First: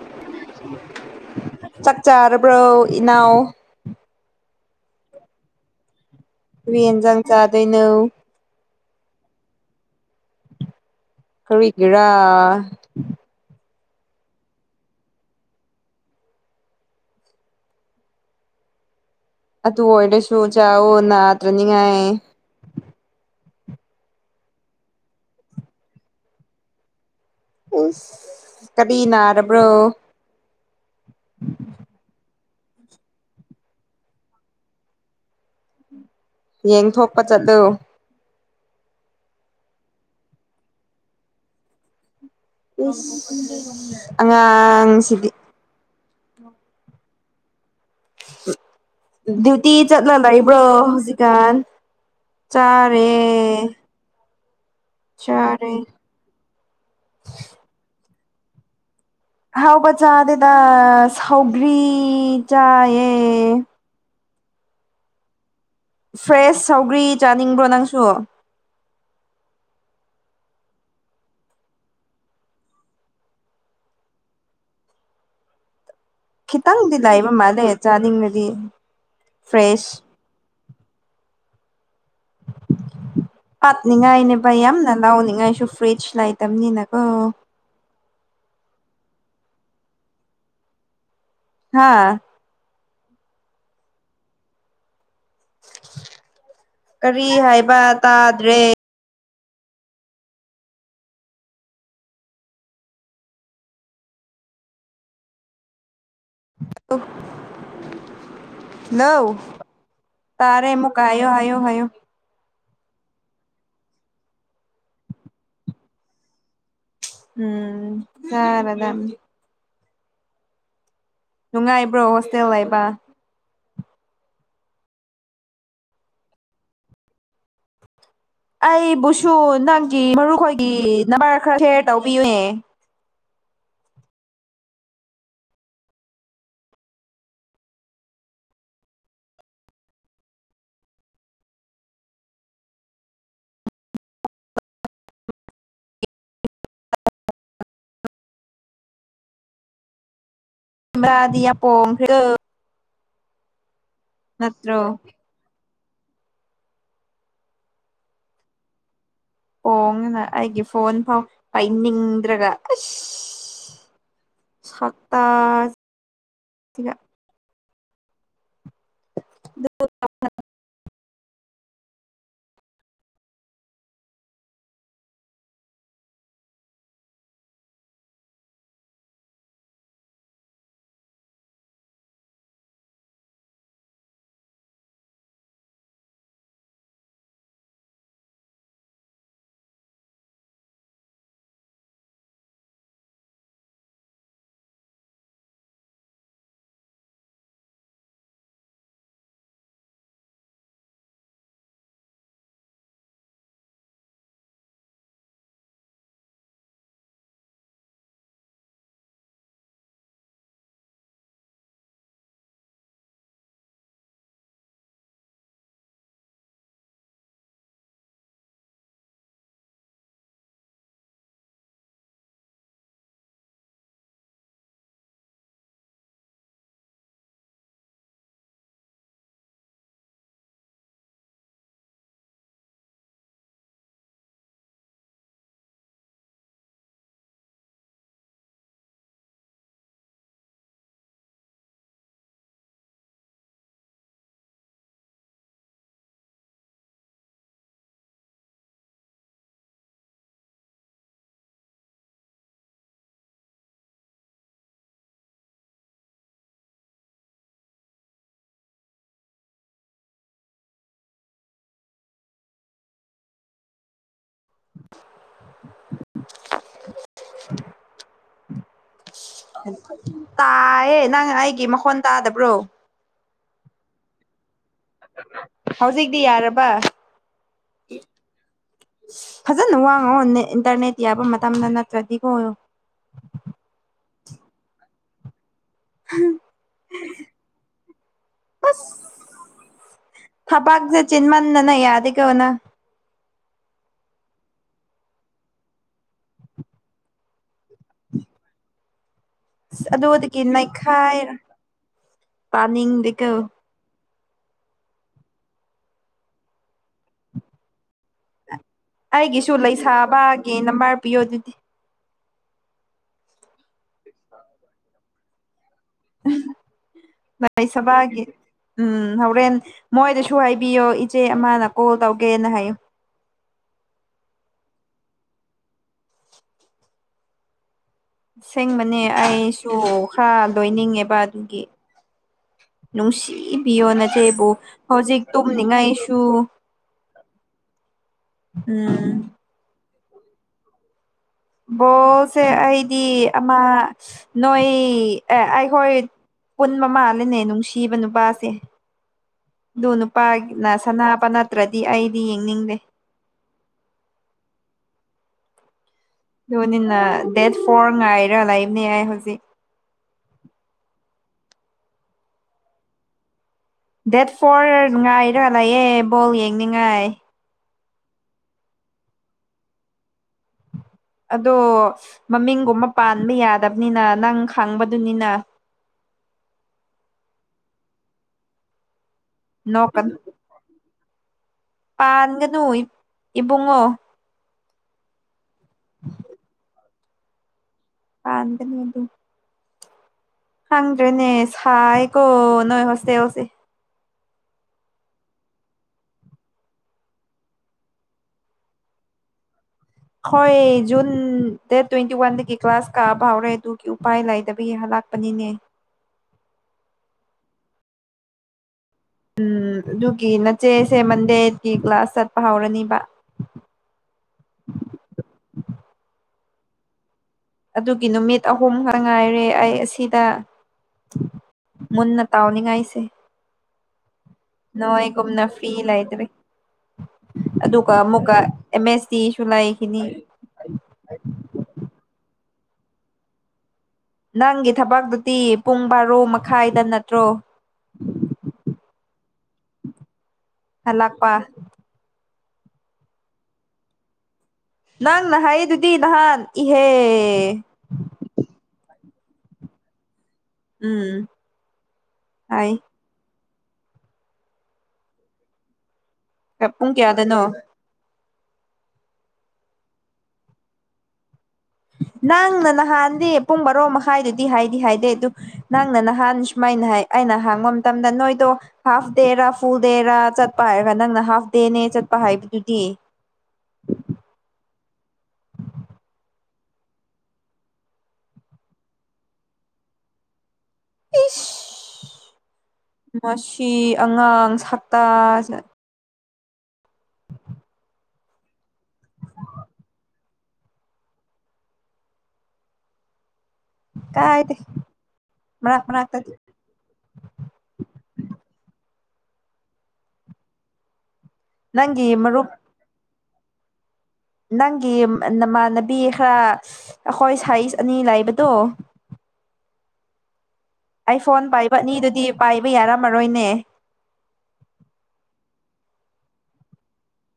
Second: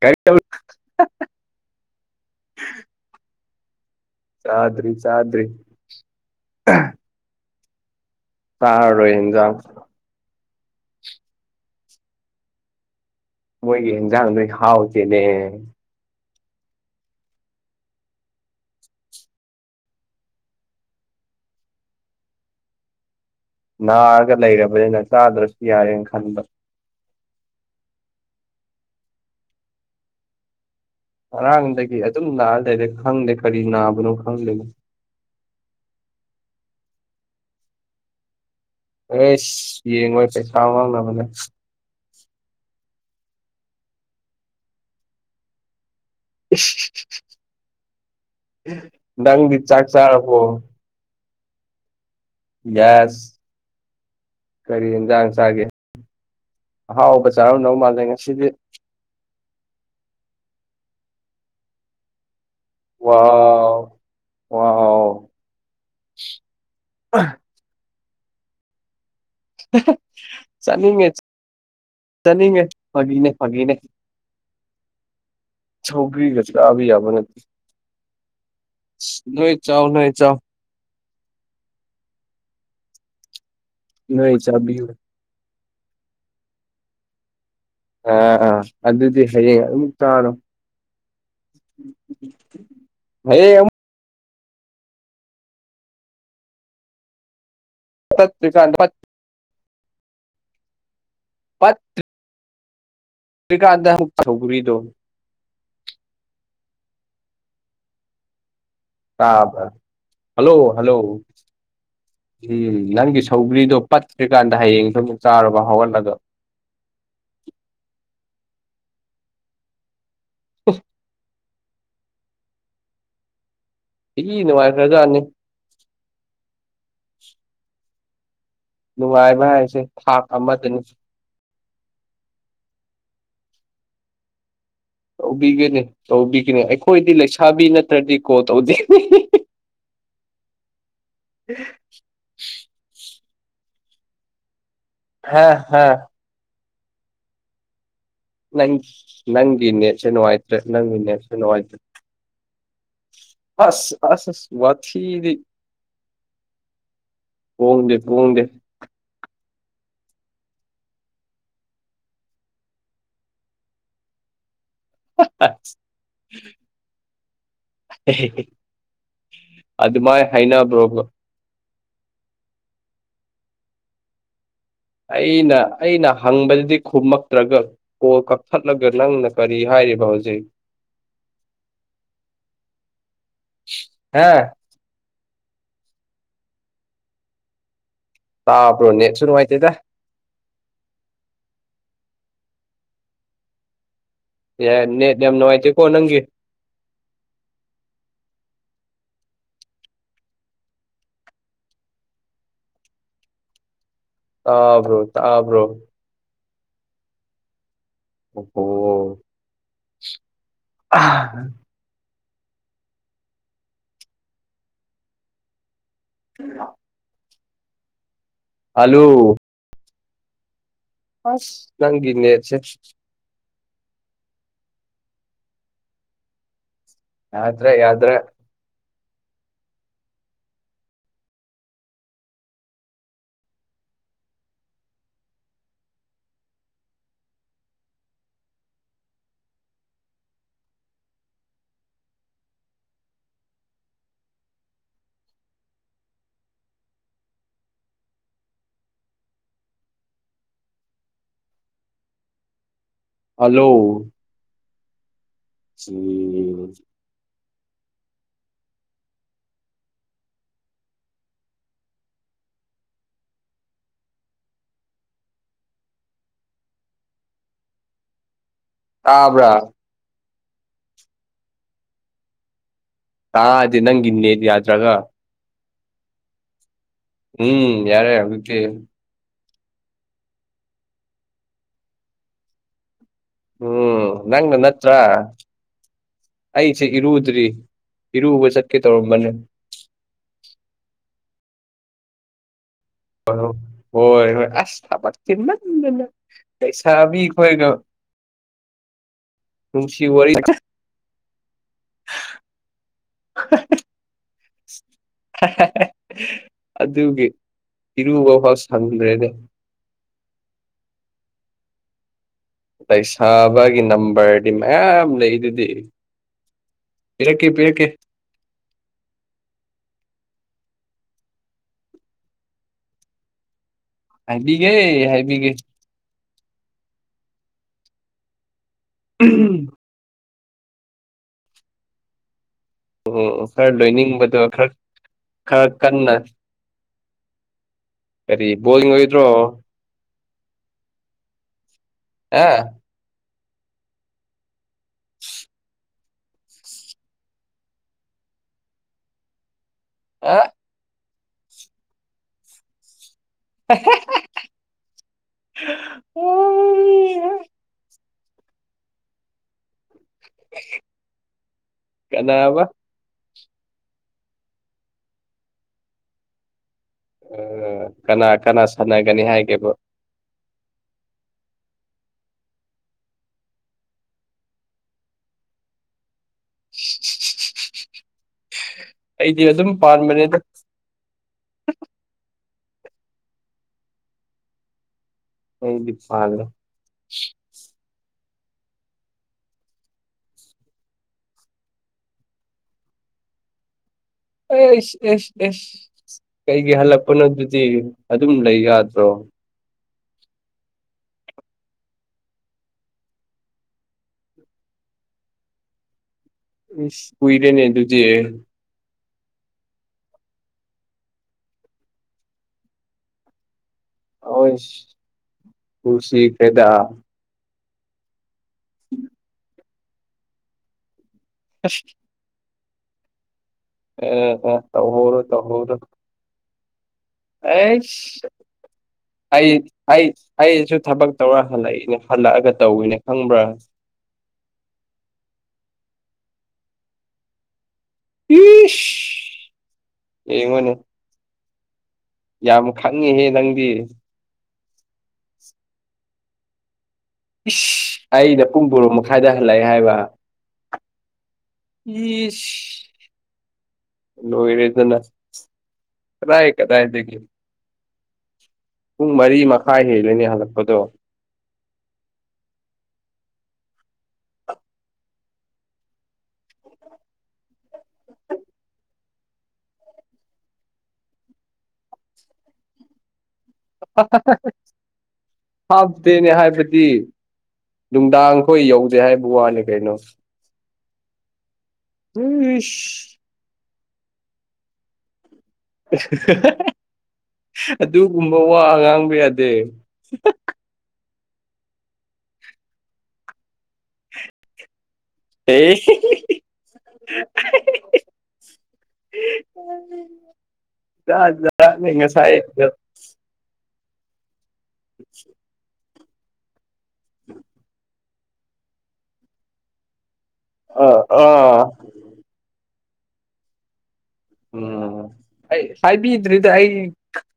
ꯀꯩꯔꯤ ꯆ ꯆꯥꯛ ꯆꯥꯔꯕ꯭ꯔꯣ ꯏꯅꯥꯎ ꯆꯥꯗ꯭ꯔꯤ ꯆꯥꯗ꯭ꯔꯤ ꯀꯔꯤ ꯌꯦꯟꯖꯥꯡ ꯆꯗꯣꯏꯅꯧ ꯇꯥꯔꯔꯣꯏ ꯍꯟꯖꯥꯡ ꯀꯜꯕꯤ ꯀꯔꯥ ꯃꯣꯏꯒꯤ ꯏꯟꯖꯥꯡ ꯅꯣꯏ ꯍꯥꯎꯇꯦꯅꯦ ꯑꯗꯨ ꯑꯣꯏꯔꯁꯨ ꯆꯥꯛꯎ ꯅꯥꯗ꯭ꯔꯅꯤꯉꯥꯏ ꯅꯥꯑꯒ ꯂꯩꯔꯕꯅꯤꯅ ꯆꯥꯗ꯭ꯔꯁꯨ ꯌꯥꯔꯦꯅ ꯈꯟꯕ ꯎ ꯀꯔꯤ ꯅꯥꯔꯕ꯭ꯔꯣ ꯉꯔꯥꯡꯗꯒꯤ ꯑꯗꯨꯝ ꯅꯥꯑ ꯂꯩꯔꯦ ꯈꯪꯗꯦ ꯀꯔꯤ ꯅꯥꯕꯅꯣ ꯈꯪꯗꯦꯅꯣ ꯌꯦꯡꯊꯣꯛꯄ ꯆꯠꯂꯨ ꯑꯦ ꯌꯦꯡꯉꯣꯏ ꯄꯩꯁꯥꯃꯅꯕꯅꯦ ꯑꯉꯥꯡ ꯁꯤꯗꯤ ꯎ ꯅꯪꯗꯤ ꯗ꯭ꯌꯨꯇꯤ ꯆꯥꯛ ꯆꯠꯅꯥꯅꯥ ꯆꯥꯔꯕꯣ ꯏ ꯄꯨ ꯀꯥꯟ ꯆꯔꯦ ꯌꯦꯁ ꯀꯔꯤ ꯌꯦꯟꯖꯥꯡ ꯆꯥꯒꯦ ꯑꯍꯥꯎꯕ ꯆꯥꯔꯥꯎꯅꯕꯧ ꯃꯥꯜꯂꯦ ꯉꯁꯤꯗꯤ ꯍꯥꯎꯕ ꯆꯥꯗꯗ ꯍꯥꯎꯒꯔꯤ ꯆꯥꯌꯦ ꯑꯣ ꯍꯣ ꯐ꯭ꯔꯦꯁ ꯁꯧꯒ꯭ꯔꯤ ꯆꯥꯅꯤꯡꯕ꯭ꯔꯣ ꯅꯪꯁꯨ ꯆꯅꯤꯉꯦ ꯆꯅꯤꯡꯉꯦ ꯐꯥꯒꯤꯅꯦ ꯐꯥꯒꯤꯅꯦ ꯆꯧꯒꯖ ꯈꯤꯇꯪꯗꯤ ꯌꯥꯕ ꯅ ꯂꯩꯕ ꯃꯥꯜꯂꯦ ꯆꯥꯅꯤꯡꯉꯗꯤ ꯅꯣꯏ ꯆ ꯐ꯭ꯔꯦꯁ ꯅꯣꯏ ꯆ ꯄꯠꯅꯤꯡꯉꯥꯏꯅꯦ ꯅꯣꯏ ꯚꯩ ꯆꯥꯕꯤꯌꯨ ꯌꯥꯝꯅ ꯂꯥꯎꯅꯤꯡꯉꯥꯏꯁꯨ ꯐ꯭ꯔꯤꯖ ꯂꯩꯇꯕꯅꯤꯅꯀꯣ ꯑꯥꯥ ꯑꯗꯨꯗꯤ ꯍꯌꯦꯡ ꯑꯗꯨꯝ ꯇꯥꯔꯣ ꯍꯥ ꯑꯩ ꯀꯔꯤ ꯍꯥꯏꯕ ꯇꯥꯗ꯭ꯔꯦ ꯇꯠꯇ꯭ꯔꯤꯀꯥꯟꯗ ꯄꯠ ꯄꯠ ꯀꯀꯥꯔꯗ ꯁꯒꯕꯤꯗꯣ ꯑ ꯂꯣ ꯇꯥꯕ꯭ꯔꯥ ꯍꯜꯂꯣ ꯇꯔꯦ ꯍꯜꯂꯣ ꯑꯃꯨꯛ ꯑꯣ ꯍꯥꯏꯌꯣ ꯍꯥꯏꯌꯣ ꯎꯝ ꯅꯪꯒꯤ ꯁꯧꯒ꯭ꯔꯤꯗꯣ ꯄꯠꯇ꯭ꯔꯤꯀꯥꯟꯗ ꯍꯌꯦꯡ ꯁꯨꯝ ꯆꯥꯔꯒ ꯍꯧꯍꯜꯂꯒ ꯎꯝ ꯐꯔꯦꯗꯥꯅꯤ ꯎ ꯅꯨꯡꯉꯥꯏꯕ꯭ꯔꯣ ꯍꯣꯁꯇꯦꯜ ꯂꯩꯕ ꯏ ꯅꯨꯡꯉꯥꯏꯈ꯭ꯔꯖꯥꯅꯤ ꯑꯩꯕꯨꯁꯨ ꯅꯨꯡꯉꯥꯏꯕ ꯍꯥꯏꯁꯦ ꯅꯪꯒꯤ ꯊꯥꯛ ꯃꯔꯨꯈꯣꯏꯒꯤ ꯑꯃꯗꯅꯤ ꯅꯝꯕꯔ ꯈꯔ ꯁꯦꯌꯔ ꯇꯧꯕꯤꯌꯨꯅꯦ ꯇꯧꯕꯤꯒꯅꯤ ꯇꯧꯕꯤꯒꯅꯤ ꯑꯩꯈꯣꯏꯗꯤ ꯂꯩꯁꯥꯕꯤ ꯅꯠꯇ꯭ꯔꯗꯤ ꯀꯣ ꯇꯧꯗꯦꯅꯤ [inaudible] ꯍ ꯍꯥ ꯍꯥ ꯅꯪ ꯅꯪꯒꯤꯅꯦꯁꯦ ꯅꯨꯡꯉꯥꯏꯇ꯭ꯔꯦ ꯅꯪꯒꯤꯅꯦꯁꯦ ꯃꯥꯗꯤ ꯌꯥꯝ ꯅꯨꯡꯉꯥꯏꯇ꯭ꯔꯦ ꯄꯣꯡꯈ꯭ꯔꯦ ꯑꯁ ꯑꯁ ꯑꯁ ꯅꯠꯇ꯭ꯔꯣ ꯋꯥꯊꯤꯗꯤ ꯐꯣꯡꯗꯦ ꯐꯣꯡꯗꯦ ꯍꯣꯡ ꯉꯅ ꯑꯩꯒꯤ ꯐꯣꯟ ꯐꯥꯎ ꯄꯥꯏꯅꯤꯡꯗ꯭ꯔꯒ [inaudible] ꯁꯠꯇꯒ ꯑꯗꯨꯃꯥꯏ ꯍꯥꯏꯅꯕ꯭ꯔꯣꯕꯣ ꯑꯩꯅ ꯑꯩꯅ ꯍꯪꯕꯗꯨꯗꯤ ꯈꯨꯝꯃꯛꯇ꯭ꯔꯒ ꯀꯣꯜ ꯀꯛꯊꯠꯂꯒ ꯅꯪꯅ ꯀꯔꯤ ꯍꯥꯏ ꯍꯥꯏꯔꯤꯕ ꯍꯧꯖꯤꯛ ꯍꯥꯦ ꯇꯥꯄ꯭ꯔꯣꯅꯦ ꯁꯅ ꯃꯥꯥꯏꯇꯦ ꯇ ꯌꯥ ꯅ ꯌꯥꯝꯦꯝ ꯅꯉꯏꯇ ꯀ ꯅ ꯑꯪꯒꯦ ꯇꯥꯕ꯭ꯔꯣ ꯇꯥꯕ꯭ꯔꯣ ꯑꯣ ꯎꯣ ꯍꯂꯨ ꯅꯪꯤꯅꯦꯦ ꯁꯦ ꯌꯥꯇ꯭ꯔꯦ ꯌꯥꯗ꯭ꯔ ꯍꯜꯂꯣ ꯁꯤ [inaudible] ꯇꯥꯕ꯭ꯔꯥ ꯇꯥꯏꯌꯦ ꯅꯪ ꯑꯩꯒꯤ ꯃꯈꯣꯟ ꯇꯥꯗꯕ꯭ꯔꯣ ꯇꯥꯗꯤ ꯅꯪꯒꯤꯅꯦ ꯌꯥꯗ꯭ꯔꯒ ꯍꯧꯖꯤꯛꯇꯤ ꯌꯥꯔꯕ ꯎꯝ ꯌꯥꯔꯦ ꯍꯧꯛꯇ ꯐꯖꯅ ꯋꯥꯡꯉꯣ ꯏꯟꯇꯔꯅꯦꯠ ꯌꯥꯕ ꯃꯇꯝꯗ ꯅꯠꯇ꯭ꯔꯗꯤ ꯀꯣ ꯑꯣꯏꯌꯣ ꯎꯝ ꯅꯪ ꯅꯪ ꯅꯠꯇ ꯑꯩꯁꯦ ꯏꯔꯨꯗ꯭ꯔꯤ ꯏꯔꯨꯕ ꯆꯠꯀꯦ ꯇꯧꯔꯝꯕꯅꯦ ꯊꯄꯥꯛꯛꯁꯦ ꯆꯤꯟ ꯃꯥꯟꯅꯅ ꯌꯥꯗ ꯀꯧꯅ ꯍꯂꯣ ꯍꯣꯏ ꯍꯣꯏ ꯑꯁ ꯊꯕ ꯄꯩꯁꯥꯕꯤꯛ ꯍꯣꯏꯒ [inaudible] ꯑ ꯑꯗꯨꯗꯒꯤ ꯅꯩꯈꯥꯏ ꯄꯥꯅꯤꯡꯗꯤꯀ ꯑꯗꯨꯒꯤ ꯏꯔꯨꯕ ꯍ ꯑꯩꯒꯤꯁꯨ ꯂꯩꯁꯥꯕꯒꯤ ꯅꯝꯕꯔ ꯄꯤꯌꯣ ꯑꯗꯨꯗꯤ ꯂꯩꯁꯥꯕꯒꯤ ꯅꯝꯕꯔꯗꯤ ꯃꯌꯥꯝ ꯂꯩ ꯑꯗꯨꯗꯤ ꯏꯁꯕꯦ ꯎꯝ ꯍꯣꯔꯦꯟ ꯃꯣꯏꯗꯁꯨ ꯍꯥꯏꯕꯤꯌꯣ ꯏꯆꯦ ꯑꯃꯅ ꯀꯣꯜ ꯇꯧꯒꯦꯅ ꯍꯥꯏꯌꯨ ꯍꯥꯏꯕꯤꯒꯦ ꯍꯥꯏꯕꯤꯒꯦ ꯑꯁꯦꯡꯕꯅꯦ ꯑꯩꯁꯨ ꯈꯔ ꯂꯣꯏꯅꯤꯡꯉꯦꯕ ꯑꯗꯨꯒꯤ ꯎꯝ ꯈꯔ ꯅꯨꯡꯁꯤꯕꯤꯌꯣ ꯂꯣꯏꯅꯤꯡꯕꯗꯣ ꯅꯆꯦꯕꯨ ꯈꯔ ꯍꯧꯖꯤꯛ ꯈꯔ ꯀꯟꯅ ꯇꯨꯝꯅꯤꯡꯉꯥꯏꯁꯨ ꯀꯔꯤ ꯕꯗꯤ ꯎꯝ ꯑꯣꯏꯗ꯭ꯔꯣ ꯕꯣꯜꯁꯦ ꯑ ꯑꯩꯗꯤ ꯑꯃ ꯅꯣꯏ ꯑꯩꯍꯣꯏ ꯄꯨꯟ ꯃ ꯃꯥꯥꯂꯅꯦ ꯅꯨꯡꯁꯤꯕ ꯅꯨꯄꯥꯁꯦ [inaudible] ꯑꯗꯨ ꯑ ꯅꯨꯄꯥꯅ ꯁꯅꯥꯕ ꯅꯠꯇ꯭ꯔꯗꯤ ꯑꯩꯗꯤ ꯌꯦꯡꯅꯤꯡꯗꯦ ꯍ ꯑꯗꯨꯅꯤꯅ ꯗꯦꯠ ꯐꯣꯔ ꯉꯥꯏꯔꯥ ꯂꯩꯕꯅꯦ ꯌꯥꯏ ꯍꯧꯖꯤꯛ ꯀꯩꯅꯕ ꯗꯦꯠ ꯐꯣꯔ ꯉꯥꯏꯔꯥ ꯂꯩꯥꯛꯑꯦ ꯕꯣꯜ ꯌꯦꯡꯅꯤꯡꯉꯥꯏ ꯑ, ꯀꯅꯥ ꯀꯅꯥ ꯁꯥꯟꯅꯒꯅꯤ ꯍꯥꯏꯒꯦꯕ ꯑꯗꯣ ꯃꯃꯤꯡꯒꯨꯝꯕ ꯄꯥꯟꯕ ꯌꯥꯗꯕꯅꯤꯅ ꯅꯪ ꯈꯪꯕꯗꯨꯅꯤꯅ [unintelligible] ꯑꯩꯗꯤ ꯑꯗꯨꯝ ꯅꯣꯛꯀꯅꯨ ꯄꯥꯟꯕꯅꯦꯗ ꯄꯥꯟꯒꯅꯨ ꯏꯕꯨꯡꯉꯣ ꯑꯩꯗꯤꯄꯥꯥꯂꯦ ꯑꯗꯅꯤ ꯑꯗꯨ ꯍꯪꯗ꯭ꯔꯦꯅꯦ ꯍꯥꯏꯀꯣ ꯅꯣꯏ ꯍꯣꯁꯇꯦꯜꯁꯦ ꯑꯦ ꯑꯩꯁ ꯑꯦꯁ ꯑꯦꯁ ꯀꯩꯒꯤ ꯍꯜꯂꯛꯄꯅꯣ ꯑꯗꯨꯗꯤ ꯑꯗꯨꯝ ꯂꯩ ꯌꯥꯗ꯭ꯔꯣ ꯍꯣꯏ ꯖꯨꯟ ꯗꯦꯠ ꯇ꯭ꯋꯦꯟꯇꯤ ꯋꯥꯟꯗꯒꯤ ꯀ꯭ꯂꯥꯁ ꯀꯛꯕ ꯍꯧꯔꯦ ꯑꯗꯨꯒꯤ ꯎꯄꯥꯏ ꯂꯩꯥꯏꯗꯕ ꯌꯥ ꯍꯜꯂꯛ ꯂꯥꯛꯄꯅꯤꯅꯦ ꯎ ꯀꯏꯔꯦꯅꯦ ꯑꯗꯨꯗꯤ ꯎꯝ ꯑꯗꯨꯒꯤ ꯅꯆꯦꯁꯦ ꯃꯟꯗꯦꯒꯤ ꯀ꯭ꯂꯥꯁ ꯆꯠꯄ ꯍꯧꯔꯅꯤꯕ ꯑꯣꯏ ꯈꯨꯁꯤ ꯐꯥꯏꯗꯥ ꯑꯗꯨꯒꯤ ꯅꯨꯃꯤꯠ ꯑꯍꯨꯝ ꯉꯥꯏꯔꯦ ꯑꯩ ꯑꯁꯤꯗ ꯃꯨꯟꯅ ꯇꯥꯎꯅꯤꯉꯥꯏꯁꯦ ꯑꯥ ꯇꯧꯍꯧꯔꯣ ꯅꯣꯣꯏꯒꯝꯅ ꯇꯧꯍꯧꯔꯣ ꯐꯤꯜꯥꯏꯗꯔꯤ ꯑꯗꯨꯒ ꯑꯩꯁ ꯑꯃꯨꯛꯀ ꯑꯦꯁ ꯇꯤꯁꯨ ꯑꯩ ꯂꯩꯈꯤꯅꯤ ꯑꯩ ꯑꯩꯁꯨ ꯊꯕꯛ ꯇꯧꯔ ꯍꯜꯂꯛꯏꯅꯦ ꯍꯜꯂꯛꯑꯒ ꯇꯧꯋꯤꯅꯦ ꯈꯪꯕ꯭ꯔꯥ ꯅꯪꯒꯤ ꯊꯕꯥꯛꯛꯇꯗꯤ ꯄꯨꯡ ꯕꯥꯔꯣ ꯃꯈꯥꯏꯗ ꯅꯠꯇ꯭ꯔꯣ ꯏ ꯑꯩꯃꯅꯦ ꯍꯜꯂꯛꯄ ꯌꯥꯝ ꯈꯪꯉꯤꯍꯦ ꯅꯪꯗꯤ ꯅꯪ ꯅ ꯍꯥꯏꯌꯦ ꯑꯗꯨꯗꯤ ꯅꯍꯥꯟ ꯏꯍꯦ ꯏꯁ ꯑꯩꯅ ꯄꯨꯡ ꯇꯣꯔꯣ ꯃꯈꯥꯏꯗ ꯍꯜꯂꯛꯑꯦ ꯍꯥꯏꯕ ꯎꯝ ꯍꯥꯏ ꯏꯁꯁ ꯂꯔꯦꯗꯅ ꯀꯗꯥꯏ ꯄꯨꯡ ꯀꯗꯥꯏꯈꯤ ꯀꯌꯥꯗꯅꯣ ꯄꯨꯡ ꯃꯔꯤ ꯃꯈꯥꯏ ꯍꯦꯜꯂꯅꯤ ꯍꯜꯂꯛꯄꯗꯣ ꯅꯪꯅ ꯅꯍꯥꯟꯗꯤ ꯄꯨꯡ ꯕꯥꯔꯣ ꯃꯈꯥꯏꯗꯨꯗꯤ ꯍꯥꯏꯗꯤ ꯍꯥꯏꯗꯦ ꯑꯗꯨ ꯅꯪꯅ ꯅꯍꯥꯟ ꯁꯨꯃꯥꯏꯅ ꯍꯥꯏ ꯅ ꯍꯥꯡꯕ ꯃꯇꯝꯗ ꯅꯣꯏꯗꯣ ꯍꯥꯐ ꯗꯦꯔꯥ ꯐꯨꯜ ꯗꯦꯔꯥ ꯆꯠꯄ ꯍꯥꯏꯔꯒ ꯅꯪꯅ ꯍꯥꯐ ꯗꯦꯅꯦ ꯆꯠꯄ ꯍꯥꯏꯥꯏꯕꯗꯨꯗꯤ ꯍꯥꯞꯗꯦꯅꯦ ꯍꯥꯏꯕꯗꯤ ꯅꯨꯡꯗꯥꯡꯈꯣꯏ ꯌꯧꯁꯦ ꯍꯥꯏꯕ ꯋꯥꯅꯤ ꯀꯩꯅꯣ ꯏꯁ ꯎꯝꯁ ꯐꯤ ꯑꯉꯥꯡ ꯁꯇꯥ [inaudible] ꯑꯗꯨꯒꯨꯝꯕ ꯋꯥ ꯑ ꯉꯥꯡꯕ ꯌꯥꯗꯦ ꯀꯥꯏꯗ ꯑꯦ ꯃꯅꯇ ꯌꯥ ꯅꯪꯒꯤ ꯉꯁꯥꯏ ꯃꯔꯨꯞ ꯅꯪꯒꯤ ꯅꯃꯥꯟꯅꯕꯤ ꯈꯔ ꯑꯩꯈꯣꯏ ꯁꯥꯏꯖ ꯑꯅꯤ ꯂꯩꯕꯗꯣ ꯑꯥ ꯑꯩ ꯐꯣꯟ ꯑꯥ ꯄꯥꯏꯕ ꯑꯅꯤꯗꯨꯗꯤ ꯄꯥꯏꯕ ꯌꯥꯔꯝꯃꯔꯣꯏꯅꯦ ꯎꯝ ꯑꯩ ꯍꯥꯏꯕꯤꯗ꯭ꯔꯤꯗ ꯑꯩ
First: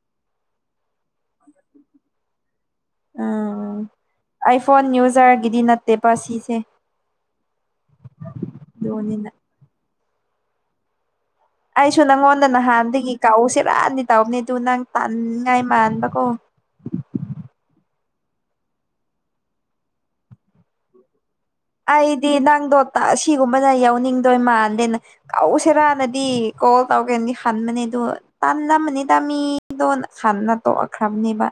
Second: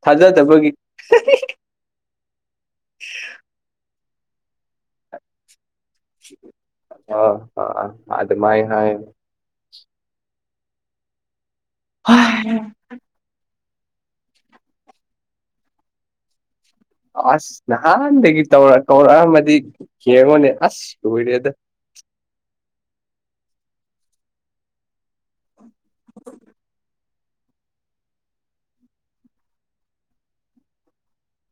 ꯊꯥꯖꯗꯕꯒꯤ [inaudible] ꯎꯝ ꯑꯩ ꯐꯣꯟꯣꯟ ꯅ꯭ꯌꯨꯁꯔ ꯤꯗꯤ ꯅꯠꯇ ꯑ ꯑ ꯑꯗꯃꯥꯏ ꯍꯥꯏ ꯑꯗꯨꯅꯤꯗ ꯑꯩꯁꯨ ꯅꯪꯉꯣꯟꯗ ꯅꯍꯥꯟꯗꯒꯤ ꯀꯥꯛꯎꯁꯦ ꯄꯨꯔꯥꯅꯤ ꯇꯥꯎꯕꯅꯦ ꯑꯗꯨ ꯅꯪ ꯇꯥꯟꯅꯤꯡꯉꯥꯏ ꯃꯥꯟꯕꯀꯣ ꯑꯁ ꯅꯍꯥꯟꯗꯒꯤ ꯇꯧꯔ ꯀꯧꯔꯛꯑꯝꯃꯗꯤ ꯌꯦꯡꯉꯣꯅꯦ ꯑꯁ ꯀꯨꯏꯔꯦꯗ ꯑꯩꯗꯤ ꯅꯪꯗꯣ ꯁꯤꯒꯨꯝꯕꯅ ꯌꯥꯎꯅꯤꯡꯗꯣꯏ ꯃꯜꯗꯦꯅ ꯁꯤꯔꯥ ꯅꯗꯤ ꯀꯣꯜ ꯇꯧ ꯀꯅꯤ ꯈꯟꯕꯅꯦꯗꯣ ꯇꯥꯟꯝꯕꯅꯦ ꯇꯗꯥ ꯃꯤꯗꯣ ꯍꯥꯟꯅ ꯇꯣꯛꯂꯈ꯭ꯔꯕꯅꯦꯕ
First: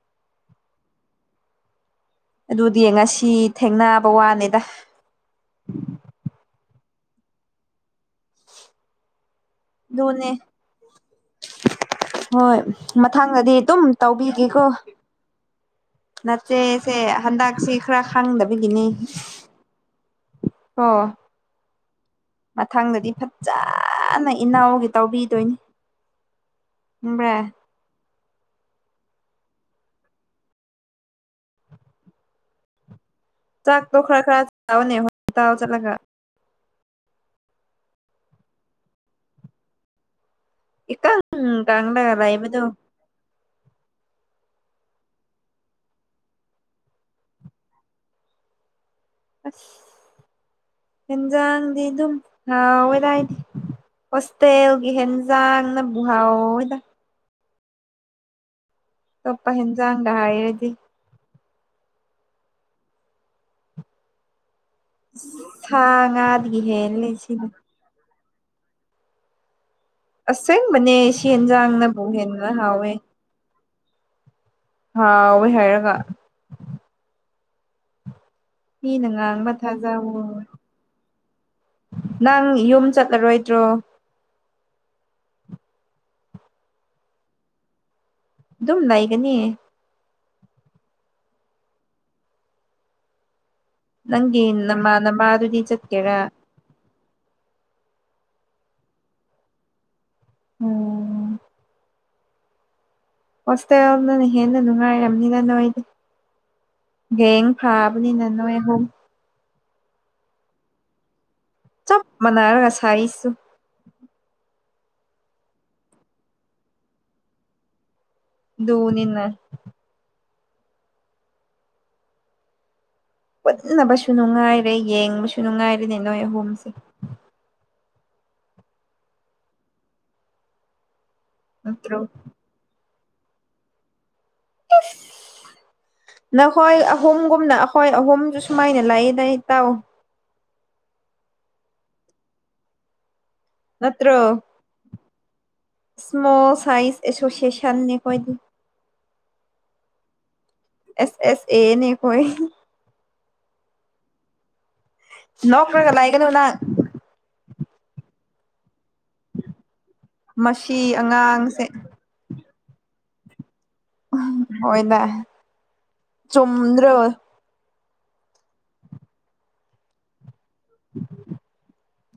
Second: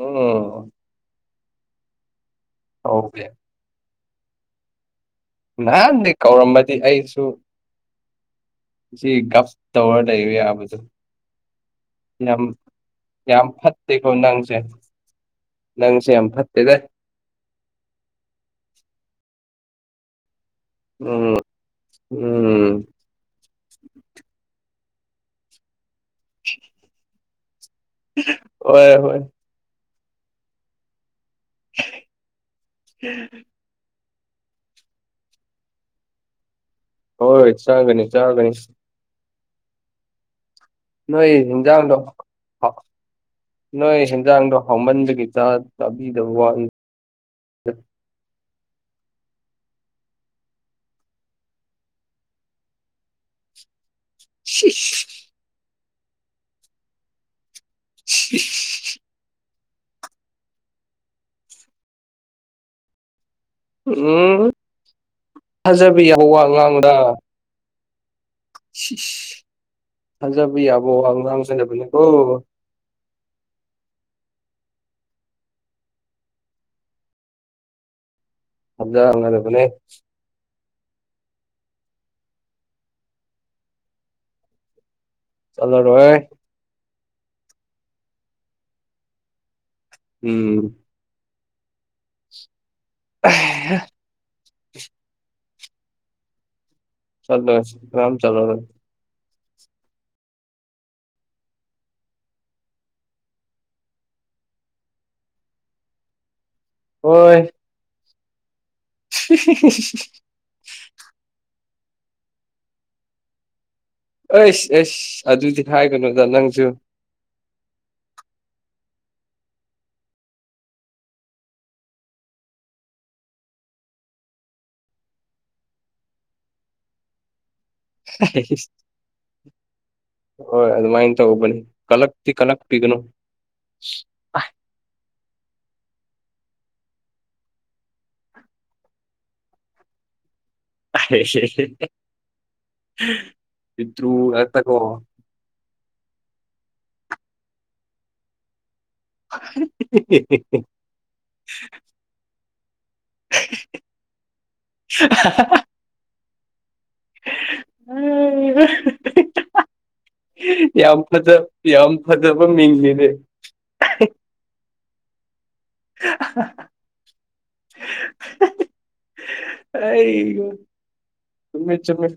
ꯑꯣ ꯑꯗꯨꯗꯤ ꯉꯁꯤ ꯊꯦꯡꯅꯕ ꯋꯥꯅꯤꯗ ꯅꯍꯥꯟꯗꯤ ꯀꯧꯔꯝꯕꯗꯤ ꯑꯩꯁꯨ ꯁꯤ ꯇꯧ ꯑꯗꯨꯅꯦ ꯇꯕꯗꯨ ꯍꯣꯏ ꯃꯊꯪꯗꯗꯤ ꯑꯗꯨꯝ ꯐꯠꯇꯦꯀꯣ ꯇꯧꯕꯤꯒꯦꯀꯣ ꯅꯪꯁꯦ ꯅꯪꯁꯦ ꯌꯥꯝ ꯐꯠꯇꯦꯗ ꯅꯠꯠꯇꯦꯁꯦ ꯍꯟꯗꯛꯁꯦ ꯈꯔ ꯈꯪꯗꯕꯒꯤꯅꯤ ꯀꯣ ꯎꯝ ꯎꯝ ꯃꯊꯪꯗꯗꯤ ꯐꯖꯅ ꯏꯅꯥꯎꯒꯤ ꯇꯧꯕꯤꯗꯣꯏꯅꯤ [inaudible] ꯈ꯭ꯔ ꯍꯣꯏ ꯍꯣꯏ ꯍꯝ ꯣ ꯈꯔ ꯈꯔ ꯆꯅꯦ ꯍꯣꯁꯄꯤꯇꯥꯜ ꯆꯠꯂꯒ ꯍꯣꯏ ꯆꯥꯡꯒꯅꯤ ꯆꯥꯒꯅꯤ ꯏꯀꯪ ꯅꯣꯏꯣꯏꯖꯗ ꯀꯪꯂꯒ ꯂꯩꯕꯗꯣ ꯅꯣꯏ ꯁꯦꯟꯖꯥꯡꯗꯣ ꯍꯥꯎꯃꯟꯕꯒꯤ ꯆꯥ ꯆꯥꯕꯤꯗꯕ ꯋꯥꯂꯤ [inaudible] ꯑꯁ ꯌꯦꯦꯟꯖꯥꯡꯗꯤ ꯑꯗꯨꯝ ꯑꯣꯏꯔꯗꯤ ꯁꯤꯁ ꯍꯣꯁꯇꯦꯜꯒꯤ ꯍꯦꯟꯖꯥꯡꯅ ꯕꯨꯍꯥꯎꯗ ꯍ ꯂꯄꯥꯄ ꯍꯦꯟꯖꯥꯡꯒ ꯍꯥꯏꯔꯗꯤ ꯎꯝ ꯊꯥꯖꯕ ꯁꯥꯥꯡ ꯌꯥꯕ ꯋꯥ ꯉꯗꯒ ꯍꯦꯂꯁꯤꯒ ꯁꯤ ꯊꯖꯕꯤ ꯑꯕꯣ ꯑꯁꯦꯡꯕꯅꯦ ꯍꯪ ꯁꯤ ꯌꯦꯟꯖꯥꯡꯅꯕꯨ ꯉꯥꯡꯁꯗꯅꯤꯀꯣ ꯍꯦꯟꯅ ꯍꯥꯥ ꯑꯣ ꯍꯥꯏꯒ ꯍ ꯅꯪꯉ ꯃ ꯉꯥꯡꯒꯗꯕꯅꯦ ꯊꯖ ꯅꯪ ꯌꯨꯝ ꯆꯠꯂꯔꯣꯏꯗ꯭ꯔꯣ ꯆꯂꯣ ꯔꯦ ꯑꯗꯨꯝ ꯂꯩꯒꯅꯤ ꯎꯝ ꯎ ꯅꯪꯒꯤ ꯅꯃꯥ ꯅꯃꯥꯗꯨꯗꯤ ꯆꯠꯀꯦꯔꯥ ꯆꯠꯂꯁꯤ ꯀꯝ ꯆꯂ ꯎꯝ ꯍꯣꯁꯇꯦꯜꯗꯅ ꯍꯦꯟꯅ ꯅꯨꯡꯉꯥꯏꯔꯕꯅꯤꯅ ꯅꯣꯏꯗꯤ ꯍꯣꯏ ꯌꯦꯡ ꯐꯥꯕ ꯑ ꯅꯅꯋꯦꯍ [inaudible] ꯆꯞ ꯃꯅꯔꯒꯁꯥꯏꯁꯨ ꯑꯩꯁ ꯑꯦꯁ ꯑꯗꯨꯗꯤ ꯍꯥꯏꯒꯅꯣꯗ ꯅꯪꯁꯨ ꯙꯎꯅꯤꯅ ꯄꯨꯟꯅꯕꯁꯨ ꯅꯨꯡꯉꯥꯏꯔꯦ ꯌꯦꯡꯕꯁꯨ ꯅꯨꯡꯉꯥꯏꯔꯦꯅꯦ ꯅꯣꯏ ꯑꯍꯨꯝꯁꯦ ꯍꯣꯏ ꯑꯗꯨꯃꯥꯏꯅ ꯇꯕꯅꯤ ꯅꯠꯇ꯭ꯔꯣ ꯀꯂꯛꯗꯤ ꯀꯂꯛ ꯄꯤꯒꯅ ꯇ ꯅꯈꯣꯏ ꯑꯍꯨꯝꯒꯨꯝꯅ ꯑꯩꯈꯣꯏ ꯑꯍꯨꯝꯁꯨ ꯁꯨꯃꯥꯏꯅ ꯂꯥꯛꯏꯗꯗꯥꯏ ꯇꯥꯎ ꯏꯠꯇ꯭ꯔꯨ ꯑꯛꯇ ꯀꯣ ꯁꯃꯣꯜ ꯁꯥꯏꯖ ꯑꯦꯁꯣꯁꯤꯌꯦꯁꯟꯅꯦ ꯀꯣꯏꯗ ꯍꯍꯍꯍ ꯑꯦꯁ ꯑꯦꯁ ꯑꯦꯅꯤ ꯀꯣꯏ ꯅꯣꯡꯀꯒ ꯂꯑꯒꯅꯅ ꯃꯁꯤ ꯌꯥꯝ ꯐꯖꯕ ꯑꯉꯥꯡꯁꯦ ꯌꯥꯝ ꯐꯖꯕ ꯏ ꯃꯤꯗ ꯍꯣꯏꯅꯦ ꯆꯨꯝꯗ꯭ꯔ ꯑꯩ ꯆꯨꯝꯃꯦ ꯆꯨꯝꯃꯦ